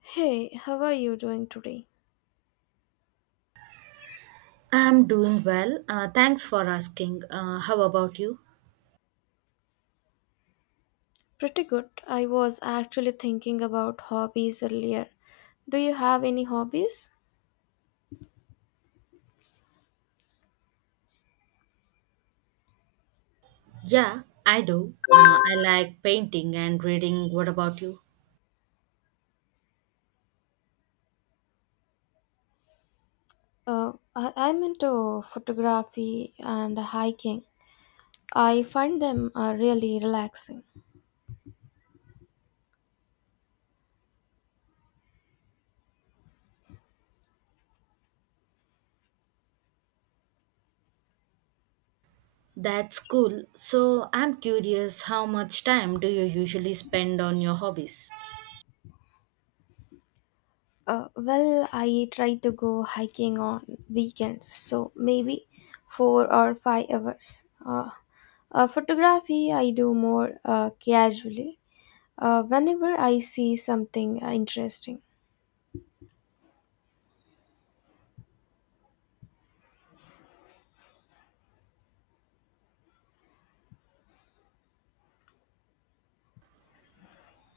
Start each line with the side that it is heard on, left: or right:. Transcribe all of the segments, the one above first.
left: Hey, how are you doing today?
right: I'm doing well. Thanks for asking. How about you?
left: Pretty good. I was actually thinking about hobbies earlier. Do you have any hobbies?
right: Yeah, I do. I like painting and reading. What about you?
left: I'm into photography and hiking. I find them really relaxing.
right: That's cool. So I'm curious, how much time do you usually spend on your hobbies?
left: Well, I try to go hiking on weekends, so maybe 4 or 5 hours. Photography I do more casually, whenever I see something interesting.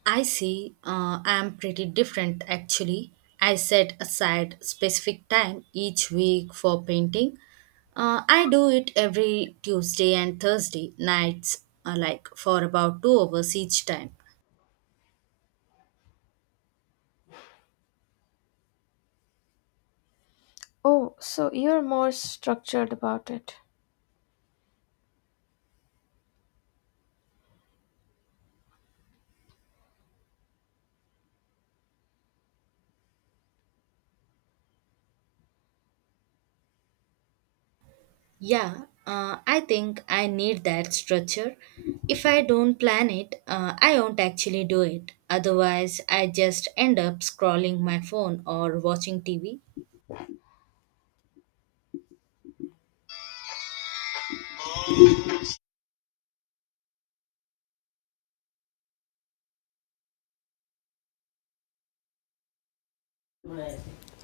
right: I see. I'm pretty different actually. I set aside specific time each week for painting. I do it every Tuesday and Thursday nights, like for about 2 hours each time.
left: Oh, so you're more structured about it.
right: Yeah, I think I need that structure. If I don't plan it, I won't actually do it. Otherwise, I just end up scrolling my phone or watching TV.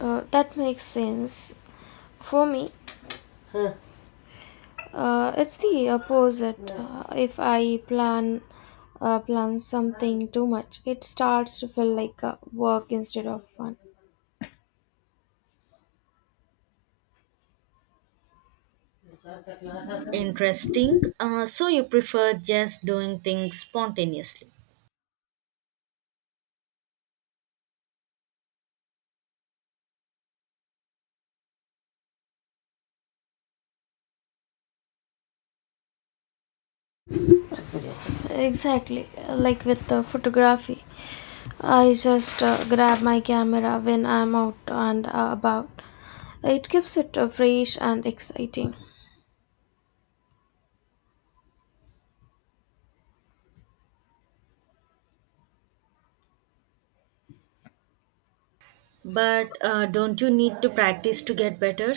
left: That makes sense. For me, it's the opposite. If I plan something too much, it starts to feel like work instead of fun.
right: Interesting. So you prefer just doing things spontaneously.
left: Exactly. Like with the photography, I just grab my camera when I'm out and about. It keeps it fresh and exciting.
right: But don't you need to practice to get better?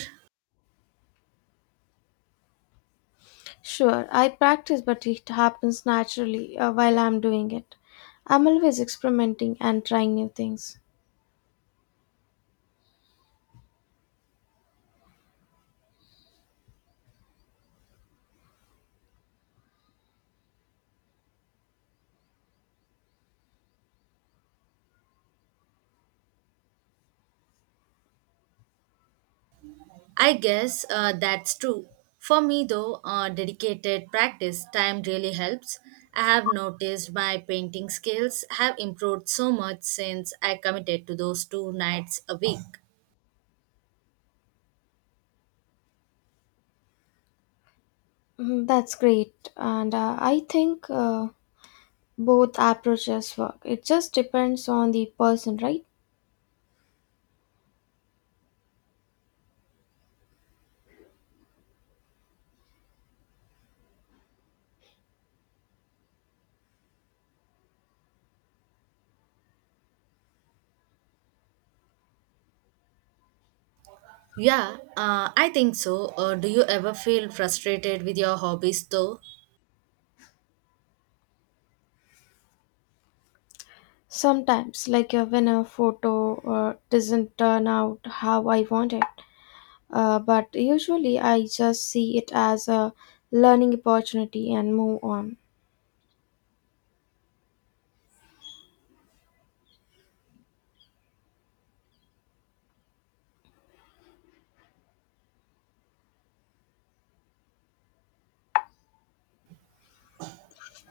left: Sure, I practice, but it happens naturally while I'm doing it. I'm always experimenting and trying new things.
right: I guess that's true. For me, though, dedicated practice time really helps. I have noticed my painting skills have improved so much since I committed to those two nights a week.
left: Mm, that's great, and I think both approaches work. It just depends on the person, right?
right: Yeah, I think so. Do you ever feel frustrated with your hobbies, though?
left: Sometimes, like when a photo doesn't turn out how I want it, but usually I just see it as a learning opportunity and move on.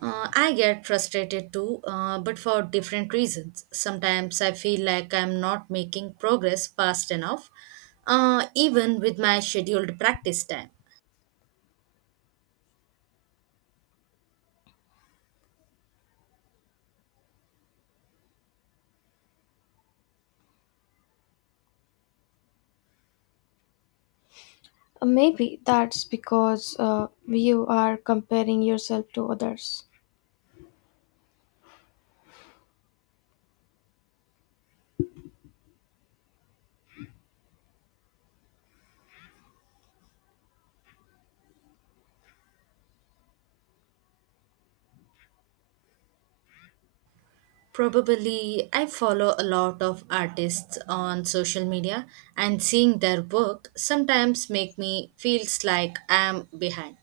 right: I get frustrated too, but for different reasons. Sometimes I feel like I'm not making progress fast enough, even with my scheduled practice time.
left: Maybe that's because you are comparing yourself to others.
right: Probably, I follow a lot of artists on social media and seeing their work sometimes make me feels like I'm behind.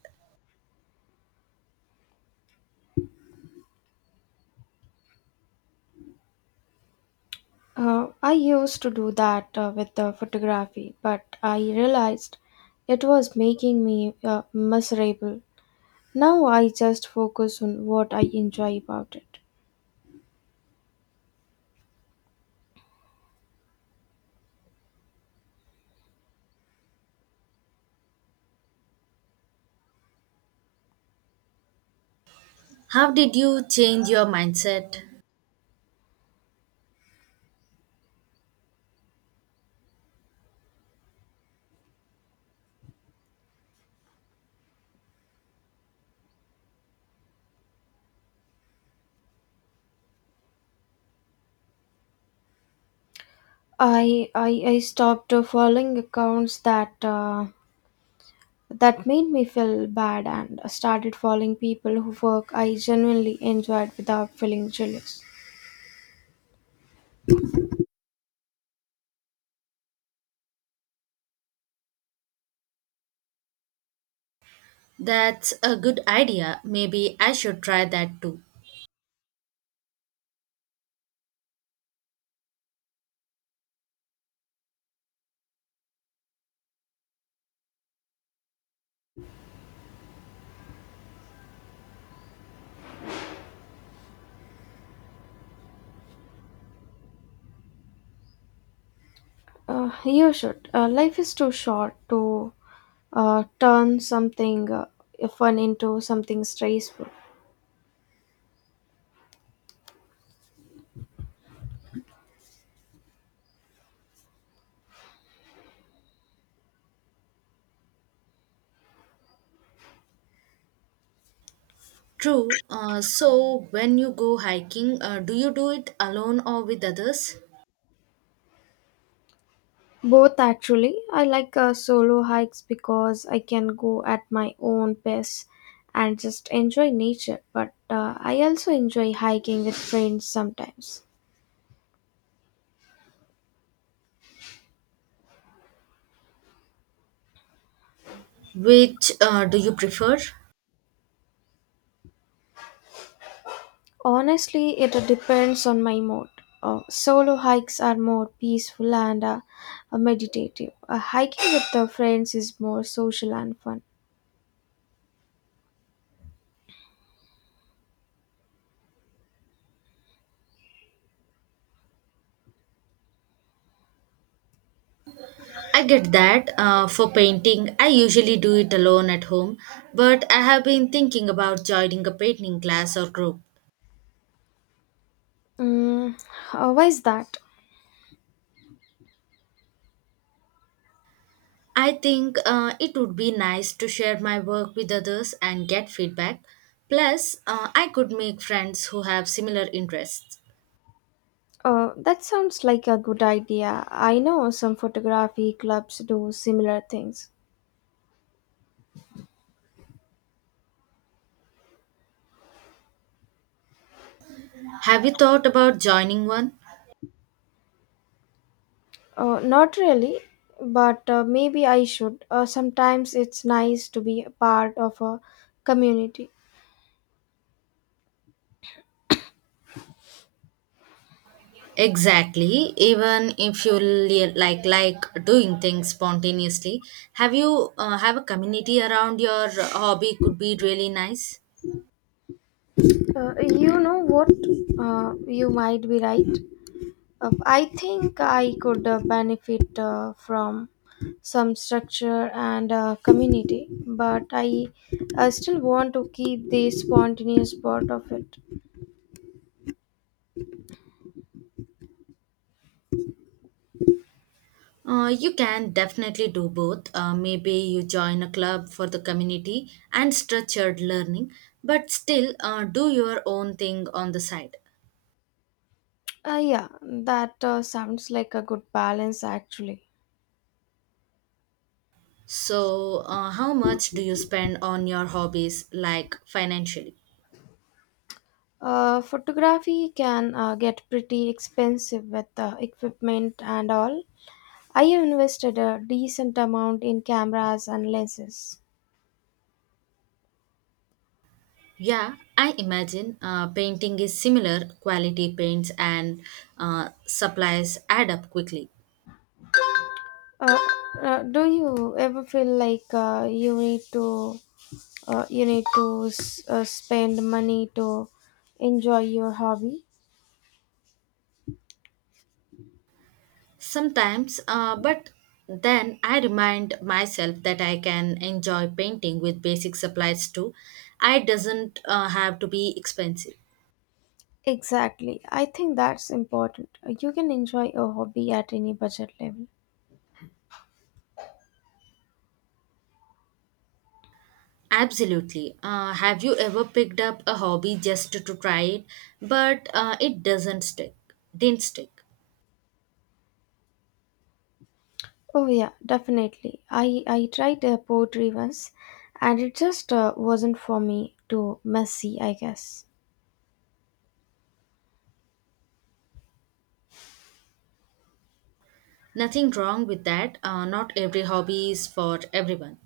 left: I used to do that with the photography, but I realized it was making me miserable. Now I just focus on what I enjoy about it.
right: How did you change your mindset?
left: I stopped following accounts that made me feel bad and started following people who work I genuinely enjoyed without feeling jealous.
right: That's a good idea. Maybe I should try that too.
left: You should. Life is too short to turn something fun into something stressful.
right: True. So when you go hiking, do you do it alone or with others?
left: Both actually. I like solo hikes because I can go at my own pace and just enjoy nature. But I also enjoy hiking with friends sometimes.
right: Which do you prefer?
left: Honestly, it depends on my mood. Solo hikes are more peaceful and meditative. Hiking with the friends is more social and fun.
right: I get that. For painting, I usually do it alone at home, but I have been thinking about joining a painting class or group.
left: Mm, why is that?
right: I think it would be nice to share my work with others and get feedback. Plus, I could make friends who have similar interests.
left: That sounds like a good idea. I know some photography clubs do similar things.
right: Have you thought about joining one?
left: Not really, but maybe I should. Sometimes it's nice to be a part of a community.
right: Exactly. Even if you like doing things spontaneously, have you have a community around your hobby could be really nice.
left: You know what? You might be right. I think I could benefit from some structure and community, but I still want to keep the spontaneous part of it.
right: You can definitely do both. Maybe you join a club for the community and structured learning, but still do your own thing on the side.
left: Yeah, that sounds like a good balance actually.
right: So, how much do you spend on your hobbies, like financially?
left: Photography can get pretty expensive with equipment and all. I have invested a decent amount in cameras and lenses.
right: Yeah, I imagine painting is similar. Quality paints and supplies add up quickly.
left: Uh, do you ever feel like you need to? You need to spend money to enjoy your hobby.
right: Sometimes, but then I remind myself that I can enjoy painting with basic supplies too. I doesn't have to be expensive.
left: Exactly, I think that's important. You can enjoy a hobby at any budget level.
right: Absolutely. Have you ever picked up a hobby just to try it, but it doesn't stick? Didn't stick.
left: Oh yeah, definitely. I tried poetry once and it just wasn't for me, too messy I guess.
right: Nothing wrong with that. Not every hobby is for everyone.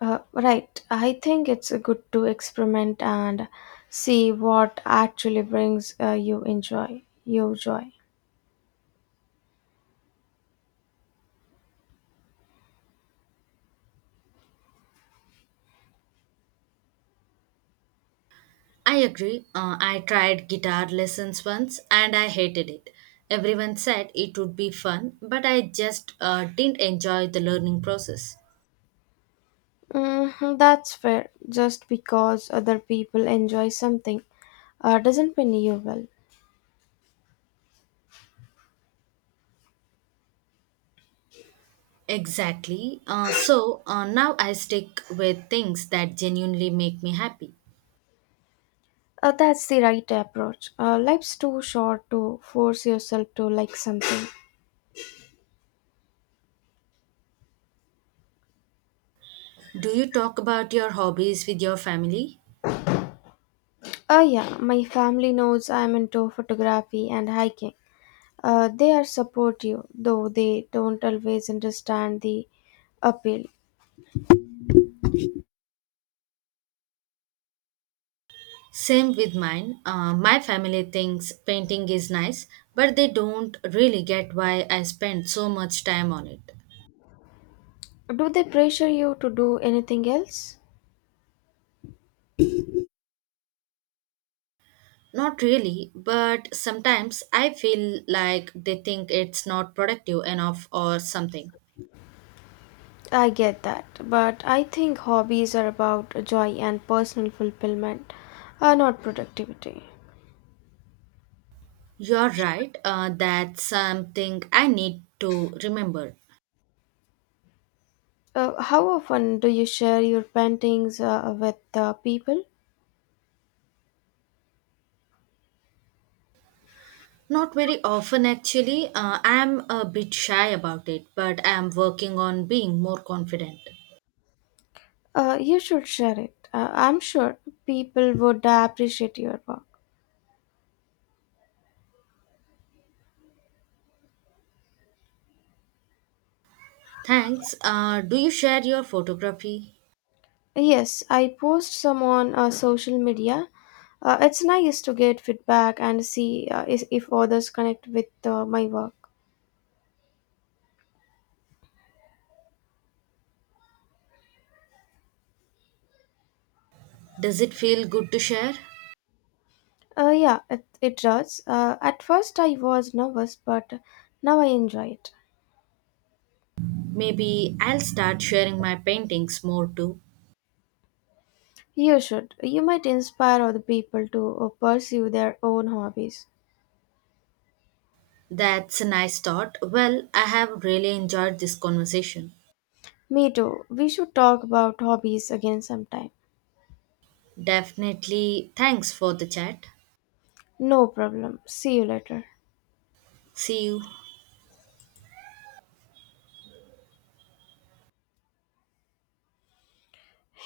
left: Right, I think it's good to experiment and see what actually brings you joy.
right: I agree. I tried guitar lessons once and I hated it. Everyone said it would be fun, but I just didn't enjoy the learning process.
left: Mm, that's fair. Just because other people enjoy something doesn't mean you will.
right: Exactly. So now I stick with things that genuinely make me happy.
left: That's the right approach. Life's too short to force yourself to like something.
right: Do you talk about your hobbies with your family?
left: Yeah, my family knows I'm into photography and hiking. They are supportive, though they don't always understand the appeal.
right: Same with mine. My family thinks painting is nice, but they don't really get why I spend so much time on it.
left: Do they pressure you to do anything else?
right: Not really, but sometimes I feel like they think it's not productive enough or something.
left: I get that, but I think hobbies are about joy and personal fulfillment, not productivity.
right: You're right, that's something I need to remember.
left: How often do you share your paintings with people?
right: Not very often, actually. I'm a bit shy about it, but I'm working on being more confident.
left: You should share it. I'm sure people would appreciate your work.
right: Thanks. Do you share your photography?
left: Yes, I post some on social media. It's nice to get feedback and see if others connect with my work.
right: Does it feel good to share?
left: Yeah, it does. At first I was nervous, but now I enjoy it.
right: Maybe I'll start sharing my paintings more too.
left: You should. You might inspire other people to pursue their own hobbies.
right: That's a nice thought. Well, I have really enjoyed this conversation.
left: Me too. We should talk about hobbies again sometime.
right: Definitely thanks for the chat.
left: No problem. See you later.
right: See you.